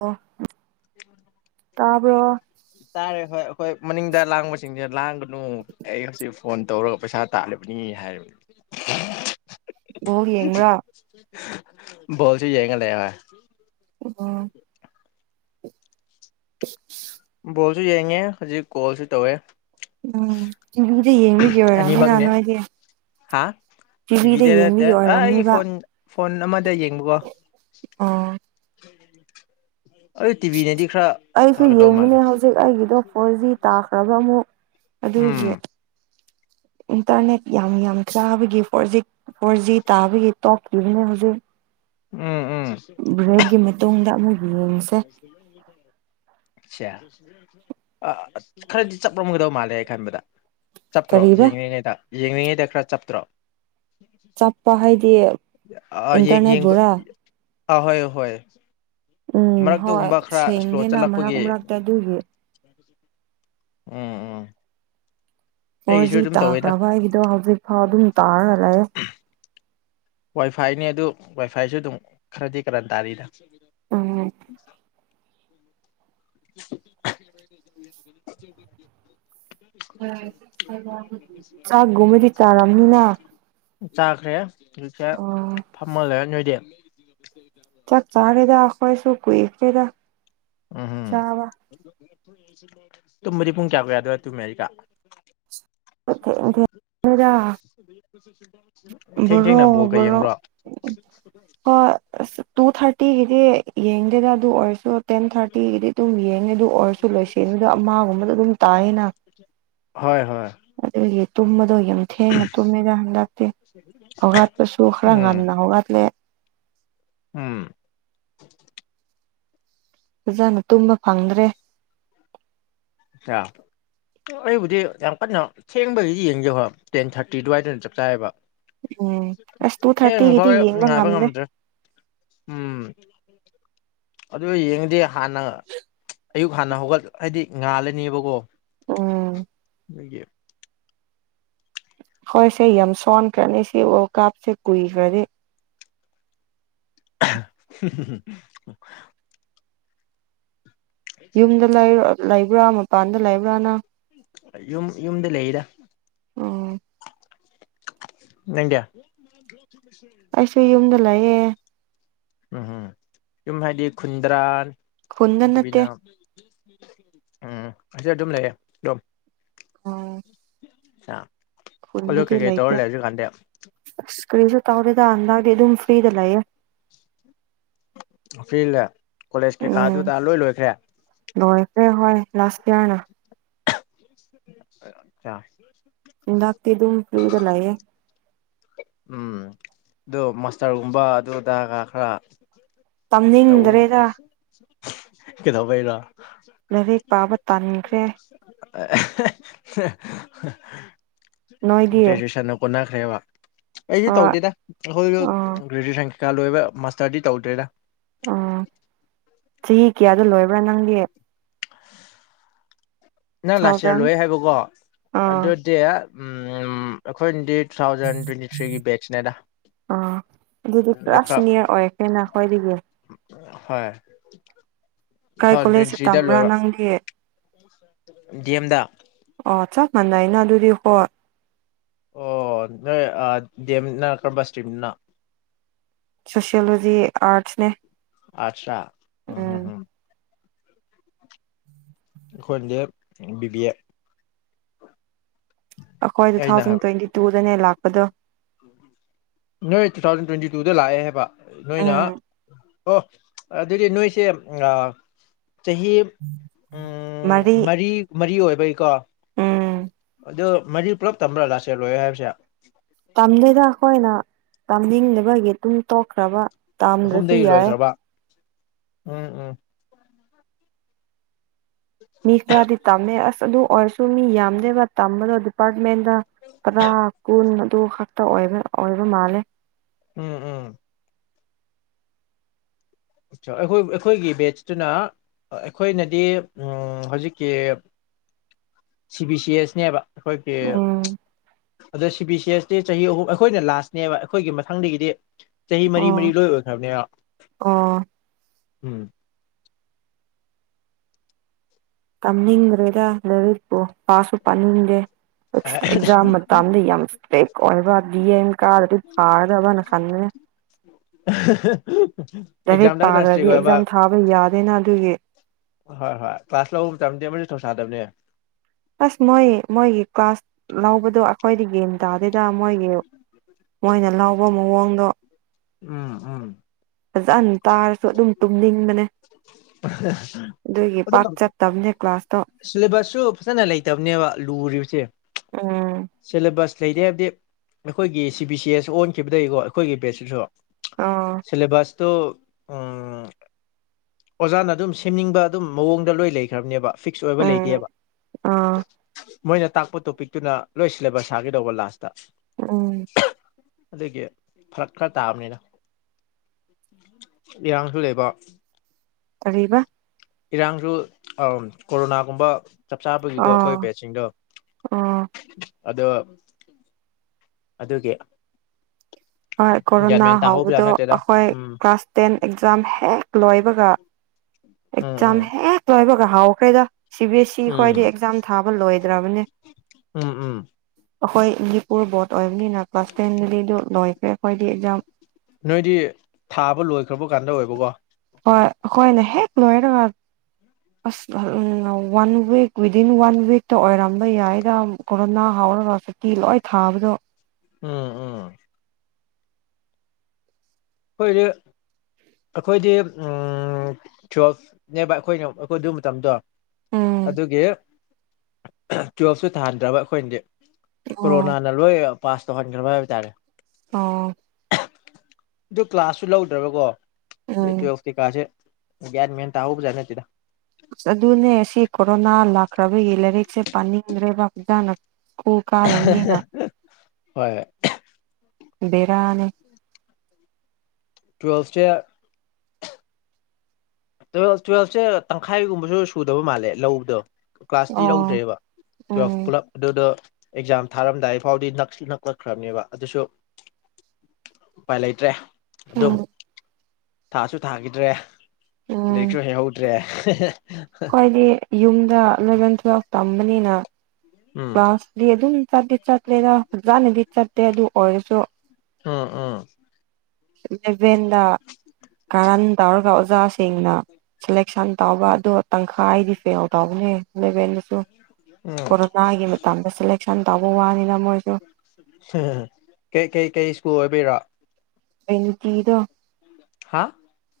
ꯑꯣ ꯇꯥꯕ꯭ꯔꯣ ꯇꯥꯔꯦ ꯍꯣꯏ ꯑꯩꯈꯣꯏ ꯃꯅꯤꯡꯗ ꯂꯥꯡꯕꯁꯤꯡꯁꯦ ꯂꯥꯡꯒꯅꯨ ꯑꯩ ꯍꯧꯖꯤꯛ ꯐꯣꯟ ꯇꯧꯔꯒ ꯄꯩꯁꯥ ꯇꯥꯂꯤꯕꯅꯤ ꯍꯥꯏꯔꯤꯕꯅꯤ [unintelligible] ꯍꯣ ꯌꯦꯡꯕ꯭ꯔꯥ ꯣꯜꯁꯨ ꯌꯥꯌꯦꯒ ꯂꯩ ꯑꯣ ꯀꯣꯜꯁꯨ ꯌꯦꯡꯉꯦ ꯍꯧꯖꯤꯛ ꯀꯣꯜꯁꯨ ꯇꯧꯋꯦ ꯎꯝ ꯁꯤꯡꯖꯗ ꯌꯦꯡꯕꯤꯒꯦ ꯑꯣꯏꯔꯝꯅꯤ ꯅ ꯅ ꯍꯥꯏꯗꯤ ꯍꯥꯥ ꯇꯤꯚꯗ ꯅꯠꯇ ꯑ ꯑꯣꯏꯔꯝꯅꯤꯕ ꯐꯣꯟ ꯐꯣꯟ ꯑꯃꯗ ꯌꯦꯡꯕꯀꯣ ꯑꯣ ꯑꯗꯨ ꯇꯤꯚꯤꯅꯗꯤ ꯈꯔ ꯑꯩꯁꯨ ꯐꯒꯗꯧ ꯃꯥꯜꯂꯦ ꯌꯦꯡꯃꯤꯅꯦ ꯍꯧꯖꯤꯛ ꯑꯩꯒꯤꯗꯣ ꯐꯣꯔ ꯖꯤ ꯇꯥꯈ꯭ꯔꯕ ꯑꯃꯨꯛ ꯑꯗ ꯃ ꯎꯝ ꯏꯟꯇꯔꯅꯦꯠ ꯌꯥꯝ ꯌꯥꯝ ꯆꯥꯕꯒꯤ ꯐꯣꯔ ꯖꯤ ꯐꯣꯔ ꯖꯤ ꯇꯥꯕꯒꯤ ꯇꯣꯛꯈꯤꯕꯅꯦ ꯍꯧꯖꯤꯛ ꯎꯝ ꯎꯝ ꯕ꯭ꯔꯦꯛꯀꯤ ꯃꯇꯨꯡꯗ ꯑꯃꯨꯛ ꯌꯦꯡꯁꯦ ꯁꯦ ꯈꯔꯗꯤ ꯆꯠꯂꯝꯝꯒꯗꯧ ꯃꯥꯜꯂꯦ ꯑꯩ ꯈꯟꯕꯗ ꯆꯞꯇ꯭ꯔꯣ ꯀꯔꯤꯕ ꯌꯦꯡꯂꯤꯉꯩꯗ ꯌꯦꯡꯂꯤꯉꯩꯗ ꯈꯔ ꯆꯞꯇ꯭ꯔꯣ ꯆꯞꯄ ꯍꯥꯏꯗꯤ ꯏꯟꯇꯔꯅꯦꯠ ꯔꯥ ꯑꯍꯣꯏꯍꯣꯏ ꯎꯝ ꯍꯣꯏ ꯃꯔꯛꯇꯨꯒꯨꯝꯕ ꯈꯔ ꯏꯁꯂꯣ ꯁꯦꯡꯗꯦꯅ ꯃꯔꯛ ꯆꯠꯂꯛꯄꯒꯤ ꯃꯔꯛꯇ ꯑꯗꯨꯒꯤ ꯎꯝ ꯎꯝ ꯑꯩꯒꯤꯁꯨ ꯍꯣꯏꯖꯤ ꯑꯗꯨꯝ ꯇꯧꯋꯦꯗ ꯇꯥꯈ꯭ꯔꯕ ꯑꯩꯒꯤꯗꯣ ꯍꯧꯖꯤꯛ ꯐꯥꯎ ꯑꯗꯨꯝ ꯇꯥꯔꯔꯦ ꯋꯥꯏꯐꯥꯏꯅꯤ ꯑꯗꯨ ꯋꯥꯏ ꯐꯥꯏꯁꯨ ꯑꯗꯨꯝ ꯈꯔꯗꯤ ꯀꯔꯟ ꯇꯥꯔꯤꯅ ꯑꯝ [unintelligible] ꯆꯥꯛꯒꯨꯝꯕꯗꯤ ꯆꯥꯔꯝꯅꯤꯅ ꯆꯖꯥꯈꯔꯦꯠ ꯁ ꯑꯣ ꯐꯥꯝꯃ ꯂꯩ ꯅꯣꯏꯗ ꯆꯥꯛ ꯆꯥꯔꯦꯗꯈꯣꯏꯁꯨ ꯀꯣꯏ ꯔꯦꯗ ꯆꯥꯕ ꯇꯨꯝꯃꯗꯤ ꯄꯨꯡ ꯀꯌꯥ ꯀꯨ ꯌꯥꯗꯣꯏ ꯇꯨꯝꯃꯦ ꯍꯥꯏꯔꯤ ꯀꯥ ꯊꯦꯡ [unintelligible] ꯭ꯔꯣ ꯭ꯔꯣ ꯇꯨ ꯊꯥꯔꯇꯤꯗꯤ ꯌꯦꯡꯗꯦꯗ ꯑꯗꯨ ꯑꯣꯏꯔꯁꯨ ꯇꯦꯟ ꯊꯥꯔꯇꯤꯒꯤꯗꯤ ꯑꯗꯨꯝ ꯌꯦꯡꯉꯦ ꯑꯗꯨ ꯑꯣꯏꯔꯁꯨ ꯂꯣꯏꯁꯂꯦꯗ ꯑꯃꯒꯨꯝꯕꯗ ꯑꯗꯨꯝ ꯇꯥ ꯍꯥꯏꯅ ꯍꯣꯏ ꯍꯣꯏ ꯑꯗꯨꯗꯤ ꯇꯨꯝꯕꯗꯣ ꯌꯥꯝ ꯊꯦꯡꯅ ꯇꯨꯝꯃꯦꯗ ꯍꯟꯗꯛꯇꯤ ꯍꯧꯒꯠꯄꯁꯨ ꯈꯔ ꯎꯝ ꯉꯟꯅ ꯍꯧꯒꯠꯂꯦ ꯎꯝ ꯑꯣꯖꯥꯅ ꯇꯨꯝꯕ ꯐꯪꯗ꯭ꯔꯦ ꯑꯆꯥ ꯑꯩꯕꯨꯗꯤ ꯌꯥꯝ ꯀꯟꯅ ꯊꯦꯡꯕꯒꯤꯗꯤ ꯌꯦꯡꯒꯦ ꯍ꯭ꯔ ꯇꯦꯟ ꯊꯥꯔꯇꯤ ꯑꯗꯨꯋꯥꯏꯗꯅ ꯆꯞ ꯆꯥꯏꯌꯦꯕ ꯎꯝ ꯑꯁ ꯇꯨ ꯍꯦꯡꯛ ꯊꯥꯔꯇꯤꯒꯤꯗꯤ ꯐꯥꯎꯋꯦ ꯌꯦꯡꯕ ꯅꯨꯡꯉꯥꯏꯕ ꯉꯝꯗꯦ ꯉꯝꯗ꯭ꯔꯦ ꯎꯝ ꯑꯗꯨ ꯌꯦꯡꯗꯦ ꯍꯥꯟꯅ ꯑꯌꯨꯛ ꯍꯥꯟꯅ ꯍꯧꯒꯠ ꯍꯥꯏꯗꯤ ꯉꯍꯂꯦ ꯅꯕ ꯀꯣ ꯎꯝ ꯑꯩꯗꯒꯤ ꯍꯣꯏ ꯁꯦ ꯌꯥꯝ ꯁꯣꯟꯈ꯭ꯔꯅꯤ ꯁꯤ ꯋꯥꯔꯜ ꯀꯞꯁꯦ ꯀꯨꯏꯈ꯭ꯔꯗꯤ [unintelligible] ꯌꯨꯝꯗ ꯂꯩꯕ꯭ꯔꯥ ꯃꯄꯥꯟꯗ ꯂꯩꯕ꯭ꯔꯥꯅ ꯌꯨꯝ ꯌꯨꯝꯗ ꯂꯩꯔ ꯑꯣꯝ ꯅꯪꯗꯌꯥ ꯂꯑꯌꯦꯦ ꯎꯝꯝ ꯌꯨꯝ ꯍꯥꯏꯗꯤ ꯈꯨꯟꯗ꯭ꯔꯥꯟ ꯈꯨꯟꯗ ꯅꯠꯇꯦ ꯑꯗꯨꯕꯤꯅ ꯎꯝ ꯑꯁꯤ ꯑꯗꯨꯝ ꯂꯩꯌꯦ ꯑꯗꯨꯝ ꯑꯣ ꯑ ꯈꯨꯨꯜꯗꯗꯤ ꯂꯩꯇꯦ ꯑꯁ ꯀꯔꯤꯁꯨ ꯇꯥꯎꯔꯦꯗ ꯍꯟꯗꯥꯡꯗꯤ ꯑꯗꯨꯝ ꯄꯤꯗ ꯂꯌꯦ ꯑꯔꯤꯂ ꯀꯣꯂꯦꯖ ꯎꯝ ꯀꯩꯀꯥꯗꯨꯗ ꯂꯣꯏ ꯂꯣꯏꯈ꯭ꯔꯦ ꯂꯣꯏꯈ꯭ꯔꯦ ꯍꯣꯏ ꯂꯥꯁ ꯏꯌꯥꯔꯅ ꯑꯆꯥ ꯥꯛꯇ ꯑꯗꯨꯝ ꯐꯗ ꯂꯌꯦꯦ ꯎꯝ ꯑꯗꯨ ꯃꯁꯇꯔꯒꯨꯝꯕ ꯑꯗꯨ ꯑꯗꯥꯒ ꯈꯔ ꯇꯝꯅꯤꯡꯗ꯭ꯔꯦꯗ ꯀꯩꯗ ꯀꯩꯔ ꯂꯥꯏꯔꯤꯛ ꯄꯥꯕ ꯇꯥꯟꯈ꯭ꯔꯦ ꯅꯣꯏꯗꯤ ꯑ ꯒ꯭ꯔꯦꯖꯨꯌꯦꯦꯁꯟ ꯄꯨꯅ ꯐꯈ꯭ꯔꯦꯕ ꯑꯩꯁꯨ ꯑ ꯇꯧꯗꯦꯗ ꯑꯩꯈꯣꯏꯁꯨ ꯑ ꯒ꯭ꯔꯦꯖꯌꯦꯦꯁꯟ ꯀꯩꯀꯥ ꯂꯣꯏꯕ ꯃꯥꯁꯇꯔꯗꯤ ꯇꯧꯗ꯭ꯔꯦꯔ ꯑꯣ ꯆꯍꯤ ꯀꯌꯥꯗꯣ ꯂꯣꯏꯕ꯭ꯔꯥ ꯅꯪꯒꯤ ꯅꯪ ꯂꯥꯛꯁꯤꯔ ꯊꯥꯎꯖꯟ ꯂꯣꯏ ꯍꯥꯏꯕꯀꯣ ꯑꯥ ꯑꯗꯨꯗꯤ ꯑꯩꯈꯣꯏꯅꯗꯤ ꯇꯨ ꯊꯥꯎꯖꯟ ꯇ꯭ꯋꯦꯟꯇꯤ ꯊ꯭ꯔꯤꯒꯤ ꯕꯦꯠꯁꯅꯦꯗ ꯑꯥ ꯑꯗꯨꯗꯤ ꯑꯗꯩ ꯀ꯭ꯂꯥꯁ ꯈꯔ ꯁꯤꯅꯤꯌꯔ ꯑꯣꯏꯔꯀꯦꯅꯈꯣꯏꯗꯒꯤ ꯍꯣꯏ ꯀꯥꯏ ꯊꯥꯎꯟ ꯀꯣꯂꯦꯖꯇ ꯄ꯭ꯔꯤꯟꯁꯗ ꯇꯝꯕ꯭ꯔꯥ ꯂꯣꯏꯕ ꯅꯪꯗꯤ ꯒꯦꯝꯗ ꯑꯣ ꯆꯥꯛ ꯃꯥꯟꯅ ꯍꯥꯏꯅ ꯑꯗꯨꯗꯤ ꯀꯣ ꯑꯣ ꯅꯣꯏ ꯗꯦꯝꯅ ꯀꯔꯝꯕ ꯏꯁꯇ꯭ꯔꯤꯝꯅꯤꯅ ꯁꯣꯁꯤꯣꯂꯣꯖꯤ ꯑꯔꯠꯁꯅꯦ ꯑꯆꯥ ꯎꯝꯝꯝ ꯈꯣꯏꯂꯦ ꯕꯤꯕꯤ ꯑꯦ ꯑꯩꯈꯣꯏ ꯇꯨ ꯑꯩꯅ ꯊꯥꯎꯖꯟ ꯍꯥꯏꯕ ꯇ꯭ꯋꯦꯟꯇꯤ ꯇꯨꯗꯅꯦ ꯂꯥꯛꯄꯗꯣ ꯅꯣꯏ ꯇꯨ ꯊꯥꯎꯖꯟ ꯇ꯭ꯋꯦꯟꯇꯤ ꯇꯨꯗ ꯂꯥꯛꯑꯦ ꯍꯥꯏꯕ ꯅꯣꯏꯅ ꯎꯝ ꯑꯣ ꯑꯗꯨꯗꯤ ꯅꯣꯏꯁꯦ ꯑ ꯆꯍꯤ ꯃꯔꯤ ꯃꯔꯤ ꯑꯣꯏꯕꯩꯀꯣ ꯎꯝ ꯑꯗꯨ ꯃꯔꯤ ꯄꯨꯂꯞ ꯇꯝꯕ꯭ꯔꯥ ꯂꯥꯛꯁꯦꯂꯣꯏꯦ ꯍꯥꯏꯕꯁꯦ ꯄꯥꯡꯅꯤꯡꯅꯕꯒꯤꯇꯨꯝ ꯇꯣꯛꯈ꯭ꯔꯕ ꯇꯥꯝꯗ꯭ꯔꯁꯨ ꯑꯍꯨꯝꯗꯒꯤ ꯌꯥꯔꯦ ꯂꯣꯏꯈ꯭ꯔꯕ ꯎꯝ ꯎꯝ ꯃꯤ ꯈꯔꯗꯤ ꯇꯝꯃꯦ ꯑꯁ ꯑꯗꯨ ꯑꯣꯏꯔꯁꯨ ꯃꯤ ꯌꯥꯝꯗꯦꯕ ꯇꯝꯕꯗꯣ ꯑꯗꯨ ꯑꯦꯄꯥꯔꯠꯃꯦꯟꯗ ꯇꯔꯥ ꯀꯨꯟ ꯑꯗꯨ ꯈꯛꯇꯕ ꯑꯣꯏꯕ ꯃꯥꯜꯂꯦ ꯎꯝ ꯎꯝ ꯑ ꯑꯩꯈꯣꯏ ꯑꯩꯈꯣꯏꯒꯤ ꯕꯦꯠꯁꯇꯨꯅ ꯑꯩꯈꯣꯏꯅꯗꯤ ꯍꯧꯖꯤꯛꯀꯤ ꯁꯤ ꯕꯤ ꯁꯤ ꯑꯦꯁꯅꯦꯕ ꯑꯩꯈꯣꯏꯒꯤ ꯎꯝ ꯑꯗ ꯁꯤ ꯕꯤ ꯁꯤ ꯑꯦꯁ ꯆꯍꯤ ꯑꯍꯨꯝ ꯑꯩꯈꯣꯏꯅ ꯂꯥꯁꯅꯦꯕ ꯑꯩꯈꯣꯏꯒꯤ ꯃꯊꯪꯗꯒꯤꯗꯤ ꯆꯍꯤ ꯃꯔꯤ ꯑꯣ ꯃꯔꯤ ꯂꯣꯏ ꯑꯣꯏꯈ꯭ꯔꯕꯅꯦ ꯑꯣ ꯎꯝ ꯇꯝꯅꯤꯡꯗ꯭ꯔꯦꯗ ꯂꯔꯤꯄꯣ ꯄꯁꯨ ꯄꯅꯤꯡꯗꯦ ꯑꯦꯛꯖꯥꯝ ꯃꯇꯗ ꯌꯥꯝ ꯏꯁꯇ꯭ꯔꯦ ꯑꯣꯏꯕ ꯗꯤ ꯀꯔꯗꯤ ꯐꯥꯔꯗꯕꯅ ꯈꯥꯟꯅꯤꯅꯦ ꯂꯥꯏꯔꯤꯛ ꯑꯦꯖꯝ ꯇ ꯈ ꯄꯥꯗ꯭ꯔꯗꯤ ꯍꯥꯏꯁꯤꯒꯣ ꯑꯕ ꯑꯦꯛꯖꯥꯝ ꯊꯥꯕ ꯌꯥꯗꯦꯅ ꯑꯗꯨꯒꯤ ꯍꯣꯏ ꯍꯣꯏ ꯀ꯭ꯂꯥꯁ ꯂꯧꯕ ꯃꯇꯝꯗ ꯑꯃꯁꯨ ꯊꯧꯁꯥꯗꯕꯅꯦ ꯑꯁ ꯃꯣꯏ ꯃꯣꯏꯒꯤ ꯀ꯭ꯂꯥꯁ ꯂꯧꯕꯗꯣ ꯑꯩꯈꯣꯏꯗ ꯒ꯭ꯟ ꯇꯥꯗꯣꯏꯗ ꯃꯣꯏꯒꯤ ꯃꯣꯏꯅ ꯂꯥꯎꯕ ꯃꯑꯣꯡꯗꯣ ꯎꯝ ꯎꯝ ꯐꯖꯍꯟ ꯇꯥꯔꯁꯨ ꯑꯗꯨꯝ ꯇꯨꯝꯅꯤꯡꯕꯅꯦ ꯑꯗꯨꯒꯤ ꯑꯗꯣ ꯄꯥꯛ ꯆꯠꯇꯕꯅꯦ ꯀ꯭ꯂꯥꯁꯇꯣ ꯁꯤꯂꯦꯕꯁꯁꯨ ꯐꯖꯅ ꯂꯩꯇꯕꯅꯦꯕ ꯂꯨꯔꯤꯕꯁꯦ ꯎꯝ ꯁꯤꯂꯦꯕꯁ ꯂꯩꯔꯦ ꯍꯥꯏꯕꯗꯤ ꯑꯩꯈꯣꯏꯒꯤ ꯁꯤ ꯕꯤ ꯁꯤ ꯑꯦꯁ ꯑꯣꯟꯈꯤꯕꯗꯒꯤꯀꯣ ꯑꯩꯈꯣꯏꯒꯤ ꯕꯦꯁꯁꯤꯁꯨ ꯑꯥ ꯁꯤꯂꯦꯕꯁꯇꯣ ꯎꯝ ꯑꯣꯖꯥꯅ ꯑꯗꯨꯝ ꯁꯦꯝꯅꯤꯡꯕ ꯑꯗꯨꯝ ꯃꯑꯣꯡꯗ ꯂꯣꯏ ꯂꯩꯈ꯭ꯔꯕꯅꯦꯕ ꯐꯤꯛꯁ ꯑꯣꯏꯕ ꯎꯝ ꯂꯩꯇꯦꯕ ꯑꯥ ꯃꯣꯏꯅ ꯇꯥꯛꯄ ꯇꯣꯄꯤꯛꯇꯨꯅ ꯂꯣꯏ ꯁꯤꯂꯦꯕꯁ ꯁꯥꯒꯗꯧꯕ ꯂꯥꯁꯇ ꯎꯝ ꯑꯗꯨꯒꯤ ꯐꯔꯛ ꯈꯔ ꯇꯥꯕꯅꯤꯅ ꯏꯔꯥꯡꯁꯨ ꯂꯩꯕ ꯀꯔꯤꯕ ꯏꯔꯥꯡꯁꯨ ꯀꯣꯔꯣꯅꯥꯒꯨꯝꯕ ꯆꯞ ꯆꯥꯕꯒꯤꯀꯣ ꯑꯥ ꯑꯩꯈꯣꯏ ꯕꯦꯠꯁꯤꯡꯗꯣ ꯑꯥ ꯑꯗꯣ ꯑꯗꯨꯒꯤ ꯍꯣꯏ ꯒ꯭ꯌꯥꯟ ꯀꯣꯔꯣꯅꯥ ꯃꯦꯟ ꯇꯥꯍꯧꯕꯖꯥꯠ ꯍꯕꯗꯣ ꯅꯠꯇꯦꯗ ꯑꯩꯈꯣꯏ ꯎꯝ ꯀ꯭ꯂꯥꯁ ꯇꯦꯟ ꯑꯦꯛꯖꯥꯝ ꯍꯦꯛ ꯂꯣꯏꯕꯒ ꯎꯝ ꯑꯦꯖꯝ ꯎꯝ ꯑꯦꯦ ꯂꯣꯏꯕꯒ ꯍꯥꯎ ꯀꯩꯗ ꯁꯤ ꯕꯤ ꯑꯦꯁ ꯏ ꯎꯝ ꯈ꯭ꯋꯥꯏꯗꯒꯤ ꯑꯦꯛꯖꯥꯝ ꯊꯥꯕ ꯂꯣꯏꯗ꯭ꯔꯕꯅꯦ ꯎꯝ ꯎꯝ ꯑꯩꯈꯣꯏ ꯏꯗꯤ ꯄꯨꯔꯣ ꯕꯣꯠ ꯑꯣꯏꯕꯅ ꯀ꯭ꯂꯥꯁ ꯇꯦꯟꯗꯤ ꯑꯗꯨ ꯂꯣꯏꯈꯦ ꯑꯩꯣꯏꯗꯤ ꯑꯦꯛꯖꯝ ꯅꯣꯏꯗꯤ ꯊꯥꯕ ꯂꯣꯏꯈ꯭ꯔꯕ ꯀꯥꯟꯗ ꯑꯣꯏꯕꯀꯣ ꯍ ꯀꯅ ꯍꯦꯛ ꯂꯣꯏꯦ ꯇꯉꯥ ꯑꯁ ꯋꯥꯟ ꯋꯤꯛ ꯋꯤꯗꯤꯟ ꯋꯥꯟ ꯋꯤꯛꯇ ꯑꯣꯏꯔꯝꯕ ꯌꯥꯏꯗ ꯀꯣꯔꯣꯅꯥ ꯍꯥꯎꯔꯒ ꯁꯛꯇꯤ ꯂꯣꯏ ꯊꯥꯕꯗꯣ ꯎꯝ ꯎꯝ ꯐꯣꯏꯔ ꯑꯩꯈꯣꯏꯗꯤ ꯇꯨꯋꯦꯜꯐꯅꯦꯕ ꯑꯩꯈꯣꯏꯅ ꯑꯩꯈꯣꯏ ꯑꯗꯨ ꯃꯇꯝꯗꯣ ꯎꯝ ꯑꯗꯨꯒꯤ ꯇꯨꯋꯦꯜꯐꯁꯨ ꯊꯥꯍꯟꯗ꯭ꯔꯕ ꯑꯩꯈꯣꯏꯅꯗꯤ ꯑꯣ ꯀꯣꯔꯣꯅꯥꯅ ꯂꯣꯏ ꯄꯥꯁ ꯇꯧꯍꯟꯈ꯭ꯔꯕ ꯍꯥꯏꯕ ꯇꯥꯔꯦ ꯑꯣ ꯑꯗꯨ ꯀ꯭ꯂꯥꯁꯁꯨ ꯂꯧꯗ꯭ꯔꯕꯀꯣ ꯎꯝ ꯇꯨꯌꯦꯜꯞ ꯀꯩꯀꯥꯁꯦ ꯒ꯭ꯌꯥꯟ ꯃꯦꯟ ꯇꯥꯍꯧꯕ ꯖꯥꯠ ꯅꯠꯇꯦꯗ ꯑꯗꯨꯅꯦ ꯁꯤ ꯀꯣꯔꯣꯅꯥ ꯂꯥꯛꯈ꯭ꯔꯕꯒꯤ ꯂꯥꯏꯔꯤꯛꯁꯦ ꯄꯥꯅꯤꯡꯗ꯭ꯔꯦꯕ ꯍꯛꯖ ꯀꯨꯀꯥ ꯅꯉꯒ ꯍꯣꯏ ꯕꯔꯅꯦ ꯇ꯭ꯋꯦꯜꯊ ꯇꯨꯌꯦꯦꯜ ꯇꯨꯋꯦꯜꯞꯁꯦ ꯇꯪꯈꯥꯏꯒꯨꯝꯕꯁꯨ ꯁꯨꯗꯕ ꯃꯥꯜꯂꯦ ꯂꯧꯕꯗꯣ ꯀ꯭ꯂꯥꯁꯇꯤ ꯑꯣ ꯂꯧꯧꯗ꯭ꯔꯦꯕ ꯇꯨꯋꯦꯜ ꯎꯝ ꯄꯨꯂꯞ ꯑꯗꯨꯗ ꯑꯦꯛꯖꯥꯝ ꯊꯥꯔꯝꯗꯥꯏꯐꯥꯎꯗꯤ ꯅꯛꯂꯛꯈ꯭ꯔꯕꯅꯦꯕ ꯑꯗꯨꯁꯨ ꯎꯄꯥꯏ ꯂꯩꯇ꯭ꯔꯦ ꯑꯗꯨꯝ ꯎꯝ ꯊꯥꯁꯨ ꯊꯥꯈꯤꯗ꯭ꯔꯦ ꯂꯥꯏꯔꯤꯛꯁꯨ ꯍꯩꯍꯧꯗ꯭ꯔꯦ ꯍ ꯍꯥꯏꯣꯏꯗꯤ ꯌꯨꯝꯗ ꯑꯦꯂꯚꯦꯟ ꯇꯨꯋꯦꯜꯐ ꯇꯝꯕꯅꯤꯅ ꯎꯝ ꯀ꯭ꯂꯥꯁꯗꯤ ꯑꯗꯨꯅꯤ ꯆꯠꯇꯗꯤ ꯆꯠꯇ꯭ꯔꯦꯗ ꯐꯖꯥꯅꯗꯤ ꯆꯠꯇꯦ ꯑꯗꯨ ꯑꯣꯏꯔꯁꯨ ꯑꯝ ꯎꯝ ꯂꯩꯕꯦꯟꯗ ꯀꯥꯔꯟ ꯇꯧꯔꯒ ꯑꯣꯖꯥꯁꯤꯡꯅ ꯁꯦꯂꯦꯛꯁꯟ ꯇꯧꯕ ꯑꯗꯨ ꯇꯪꯈꯥꯏꯗꯤ ꯐꯦꯜꯦꯜ ꯇꯥꯎꯕꯅꯦ ꯂꯦꯕꯦꯟꯗꯁꯨ ꯎꯝ ꯀꯣꯔꯣꯅꯥꯒꯤ ꯃꯇꯝꯗ ꯁꯦꯂꯦꯛꯁꯟ ꯇꯧꯕ ꯋꯥꯅꯤꯅ ꯃꯣꯏꯁꯨ ꯀꯩ ꯀꯩ ꯀꯩ ꯁ꯭ꯀꯨꯜ ꯑꯣꯏꯕꯤꯔ ꯑꯦꯅꯤ ꯀꯤꯗꯣ ꯍꯥꯥ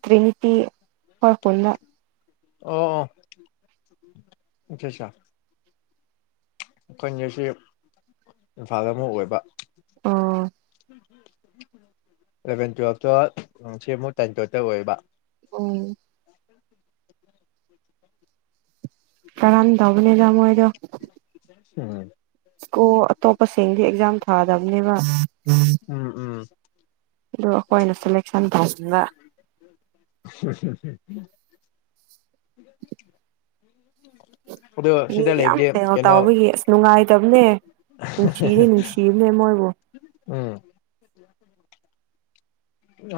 ꯇ꯭ꯔꯤꯅꯤꯇꯤ ꯍꯔ ꯄꯨꯅ ꯑꯣ ꯑꯣ ꯑꯆꯥ ꯑꯆꯥ ꯑꯩꯈꯣꯏꯁꯤ ꯏꯝꯐꯥꯜ ꯑꯃꯨꯛ ꯑꯣꯏꯕ ꯑꯥ ꯑꯦꯂꯚꯦꯟ ꯇꯨꯋꯜꯐꯇꯣ ꯁꯤ ꯑꯃꯨꯛ ꯇꯦꯟ ꯇꯋꯠꯇ ꯑꯣꯏꯕ ꯎꯝ ꯀꯥꯔꯥꯟ ꯇꯧꯕꯅꯤꯗ ꯃꯣꯏꯗꯣ ꯎꯝ ꯀꯣ ꯑꯇꯣꯞꯄꯁꯤꯡꯗꯤ ꯑꯦꯛꯖꯥꯝ ꯊꯥꯗꯕꯅꯦꯕ ꯎꯝ ꯎꯝ ꯑꯗꯣ ꯑꯩꯈꯣꯏꯅ ꯁꯦꯂꯦꯛꯁꯟ ꯇꯧꯁꯤꯟꯕ ꯑꯟꯑꯣꯗꯤꯕꯜ ꯃꯤ ꯌꯥꯝ ꯁꯦꯜ ꯀꯩꯅꯣ ꯇꯥꯎꯕꯒꯤ ꯑꯁ ꯅꯨꯡꯉꯥꯏꯇꯕꯅꯦ ꯅꯨꯡꯁꯤꯅꯤ ꯅꯨꯡꯁꯤꯕꯅꯦꯃꯣꯏꯕꯣ ꯎꯝ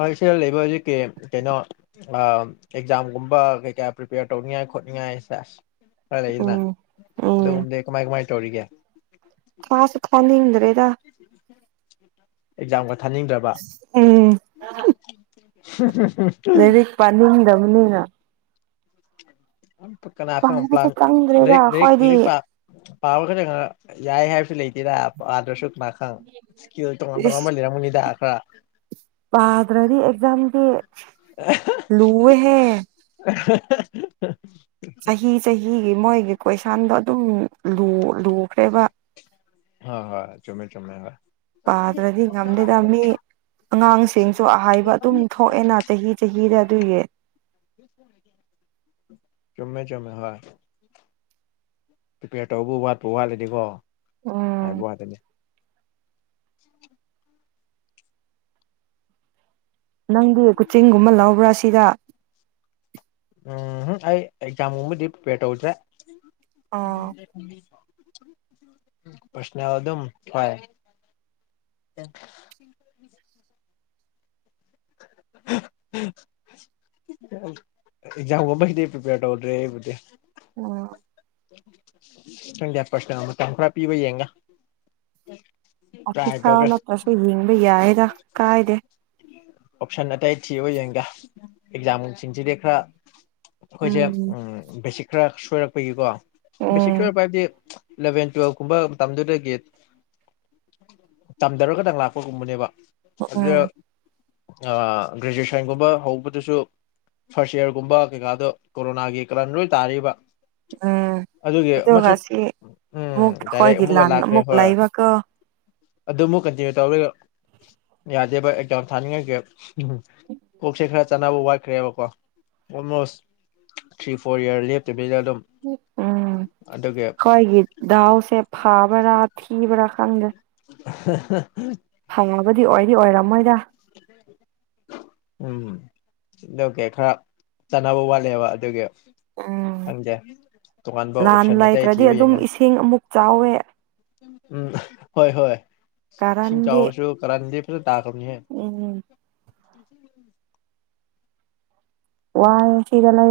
ꯑꯥꯏ ꯁꯤꯗ ꯂꯩꯕ ꯍꯧꯖꯤꯛꯀꯤ ꯀꯩꯅꯣ ꯑ ꯑꯦꯛꯖꯥꯝꯒꯨꯝꯕ ꯀꯩ ꯀꯥ ꯄ꯭ꯔꯤꯄꯦꯌꯔ ꯇꯧꯅꯤꯡꯉꯥꯏ ꯉꯥꯏ ꯈꯣꯠꯅꯤꯡꯉꯥꯏ ꯈꯔ ꯂꯩꯗꯅ ꯎꯝ ꯎꯝ ꯑꯗꯨꯒꯨꯝꯕꯗꯤ ꯀꯃꯥꯏ ꯀꯃꯥꯏ ꯇꯧꯔꯤꯒꯦ ꯔꯦꯗ ꯑꯦꯛꯖꯥꯝꯒ ꯊꯥꯅꯤꯡꯗ꯭ꯔꯕ ꯎꯝ ꯂꯩꯗꯤ ꯄꯥꯅꯤꯡꯗꯝꯅꯤꯅ ꯄ ꯀꯅ ꯄꯥꯕꯁꯨ ꯄ꯭ꯂꯥꯟ ꯂꯩ ꯆꯪꯗ꯭ꯔꯦꯗ ꯂꯩ ꯑꯩꯈꯣꯏꯗꯤ ꯂꯩꯔꯤꯛ ꯄꯥꯕ ꯈꯔ ꯈꯔ ꯌꯥꯏ ꯍꯥꯏꯕꯁꯨ ꯂꯩꯇꯦꯔ ꯄꯥꯗ꯭ꯔꯁꯨ ꯃꯈꯥꯡ ꯁꯤꯀꯤ ꯇꯣꯡꯉꯥꯟ ꯇꯣꯉꯥꯟꯕ ꯂꯩꯔꯥꯡ ꯃꯅꯤꯗ ꯈ꯭ꯔꯥ ꯄꯥꯗꯔꯔꯤ ꯑꯦꯖꯝꯗꯤ ꯂꯨꯋꯦꯍꯦ ꯆꯍꯤ ꯆꯍꯤꯒꯤ ꯃꯣꯏꯒꯤ ꯀꯣꯏꯁꯟꯗꯣ ꯑꯗꯨꯝ ꯂꯨ ꯂꯨꯈ꯭ꯔꯦꯕ ꯍꯣ ꯍꯣꯏ ꯆꯨꯝꯃꯦ ꯆꯨꯝꯃꯦ ꯍꯣꯏ ꯄꯥꯗ꯭ꯔꯗꯤ ꯉꯜꯗꯦꯗ ꯃꯤ ꯑꯉꯥꯡꯁꯤꯡꯁꯨ ꯑꯍꯥꯏꯕ ꯑꯗꯨꯝ ꯊꯣꯛꯑꯦꯅ ꯆꯍꯤ ꯆꯍꯤꯗ ꯑꯗꯨꯒꯤ ꯆꯨꯝꯃꯦ ꯆꯨꯝꯃꯦ ꯍꯣꯏ ꯄ꯭ꯔꯤꯄꯦꯌꯔ ꯇꯧꯕ ꯋꯥꯠꯄ ꯋꯥꯠꯂꯗꯤꯀꯣ ꯎꯝ ꯍꯥꯏꯕ ꯋꯥꯗꯅꯤ ꯑꯟꯑꯣꯗꯤꯕꯜ ꯅꯪꯗꯤ ꯀꯨꯆꯤꯡꯒꯨꯝꯕ ꯂꯧꯕ꯭ꯔꯥ ꯁꯤꯗ ꯎꯝꯍꯝ ꯑꯩ ꯑꯦꯛꯖꯥꯝꯒꯨꯝꯕꯗꯤ ꯄ꯭ꯔꯤꯄꯦꯌꯔ ꯇꯧꯗ꯭ꯔꯦ ꯑꯥ ꯄꯔꯁꯅꯦꯜ ꯑꯗꯨꯝ ꯍꯣꯏ ꯑꯟꯑꯣꯗꯤꯕꯜ ꯑꯟꯑꯣꯗꯤꯕꯜ ꯑꯦꯛꯖꯥꯝꯒꯨꯝꯕꯒꯤꯗꯤ ꯄ꯭ꯔꯤꯄꯦꯌꯔ ꯇꯧꯗ꯭ꯔꯦ ꯑꯩꯕꯨꯗꯤ ꯑꯣ ꯈꯪꯗꯦ ꯄꯔꯁꯅꯦꯜ ꯃꯇꯝ ꯈꯔ ꯄꯤꯕ ꯌꯦꯡꯒꯦ ꯑꯣꯐꯤꯁꯔ ꯅꯠꯇ꯭ꯔꯁꯨ ꯌꯦꯡꯕ ꯌꯥꯌꯦꯗ ꯀꯥꯏꯗꯦ ꯑꯣꯞꯁꯟ ꯑꯇꯩ ꯊꯤꯕ ꯌꯦꯡꯒꯦ ꯑꯦꯛꯖꯥꯝꯅꯨꯡꯁꯤꯡꯟꯁꯤꯗꯤ ꯈꯔ ꯑꯩꯈꯣꯏꯁꯦ ꯎꯝ ꯑꯝ ꯕꯦꯁꯤꯛ ꯈꯔ ꯁꯣꯏꯔꯛꯄꯒꯤꯀꯣ ꯕꯦꯁꯤꯛ ꯎꯝ ꯁꯣꯏꯔꯛꯄ ꯍꯥꯏꯕꯗꯤ ꯏꯂꯚꯦꯟ ꯇꯨꯋꯦꯜꯕ ꯀꯨꯝꯕ ꯃꯇꯝꯗꯨꯗꯒꯤ ꯇꯝꯊꯔꯒꯗꯪ ꯂꯥꯛꯄꯒꯨꯝꯕꯅꯦꯕ ꯎꯝ ꯒ꯭ꯔꯦꯖꯨꯑꯌꯦꯁꯟꯒꯨꯝꯕ ꯍꯧꯕꯗꯁꯨ ꯐꯥꯔꯁ ꯏꯌꯥꯔꯒꯨꯝꯕ ꯀꯩꯀꯥꯗꯣ ꯀꯣꯔꯣꯅꯥꯒꯤ ꯀꯥꯔꯟ ꯂꯣꯏ ꯇꯥꯔꯤꯕ ꯎꯝ ꯑꯗꯨꯒꯤ ꯑꯃꯁꯨ ꯑꯗꯨꯗꯨꯒꯁꯤ ꯎꯝ ꯃꯨꯛ ꯗꯥꯏꯔꯦꯛ ꯑꯈꯣꯏꯒꯤ ꯂꯥꯟ ꯑꯃꯨꯛ ꯂꯩꯕꯀꯣ ꯑꯗꯨꯃꯨꯛ ꯀꯟꯇꯤꯅ꯭ꯌꯨ ꯇꯧꯔ ꯌꯥꯗꯦꯕ ꯑꯦꯗꯥꯥꯎꯟ ꯊꯥꯅꯤꯡꯉꯒꯦ ꯎꯝ ꯀꯣꯛ ꯁꯦ ꯈꯔ ꯆꯥꯅꯕ ꯋꯥꯠꯈ꯭ꯔꯦꯕꯀꯣ ꯑꯣꯜꯃꯣꯁ ꯊ꯭ꯔꯤ ꯐꯣꯔ ꯏꯔ ꯂꯦꯞꯇꯣꯏ ꯎꯝ ꯈꯣꯏꯒꯤ ꯗꯥꯎꯁꯦ ꯐꯥꯕ꯭ꯔꯥ ꯊꯤꯕ꯭ꯔꯥ ꯈꯪꯗ꯭ꯔꯥ ꯑꯟꯑꯣꯗꯤꯕꯜ ꯐꯪꯉꯒꯗꯤ ꯑꯣꯏꯗꯤ ꯑꯣꯏꯔꯝꯃꯣꯏꯗ ꯍ ꯎꯝꯀꯦ ꯈꯔ ꯆꯥꯟꯅꯕ ꯋꯥꯠꯂꯦꯕ ꯑꯗꯨꯒꯤ ꯎꯝ ꯈꯪꯗꯦ ꯇꯣꯉꯥꯟꯕ ꯂꯥꯟ ꯑꯣꯞꯁꯟ ꯑꯇꯩ ꯂꯩꯇ꯭ꯔꯗꯤ ꯊꯤꯕ ꯑꯗꯨꯝ ꯌꯦꯡꯉ ꯏꯁꯤꯡ ꯑꯃꯨꯛ ꯆꯥꯎꯋꯦ ꯎꯝ ꯍꯣꯏ ꯍꯣꯏ ꯁꯤꯁꯤꯡꯝ ꯀꯥꯔꯟꯗꯤ ꯆꯥꯋ ꯆꯣ ꯀꯅꯤꯗ ꯐ ꯇꯥ ꯀꯅꯤ ꯍꯥꯏ ꯎꯝ [inaudible] ꯋꯥ ꯁꯤꯔꯂ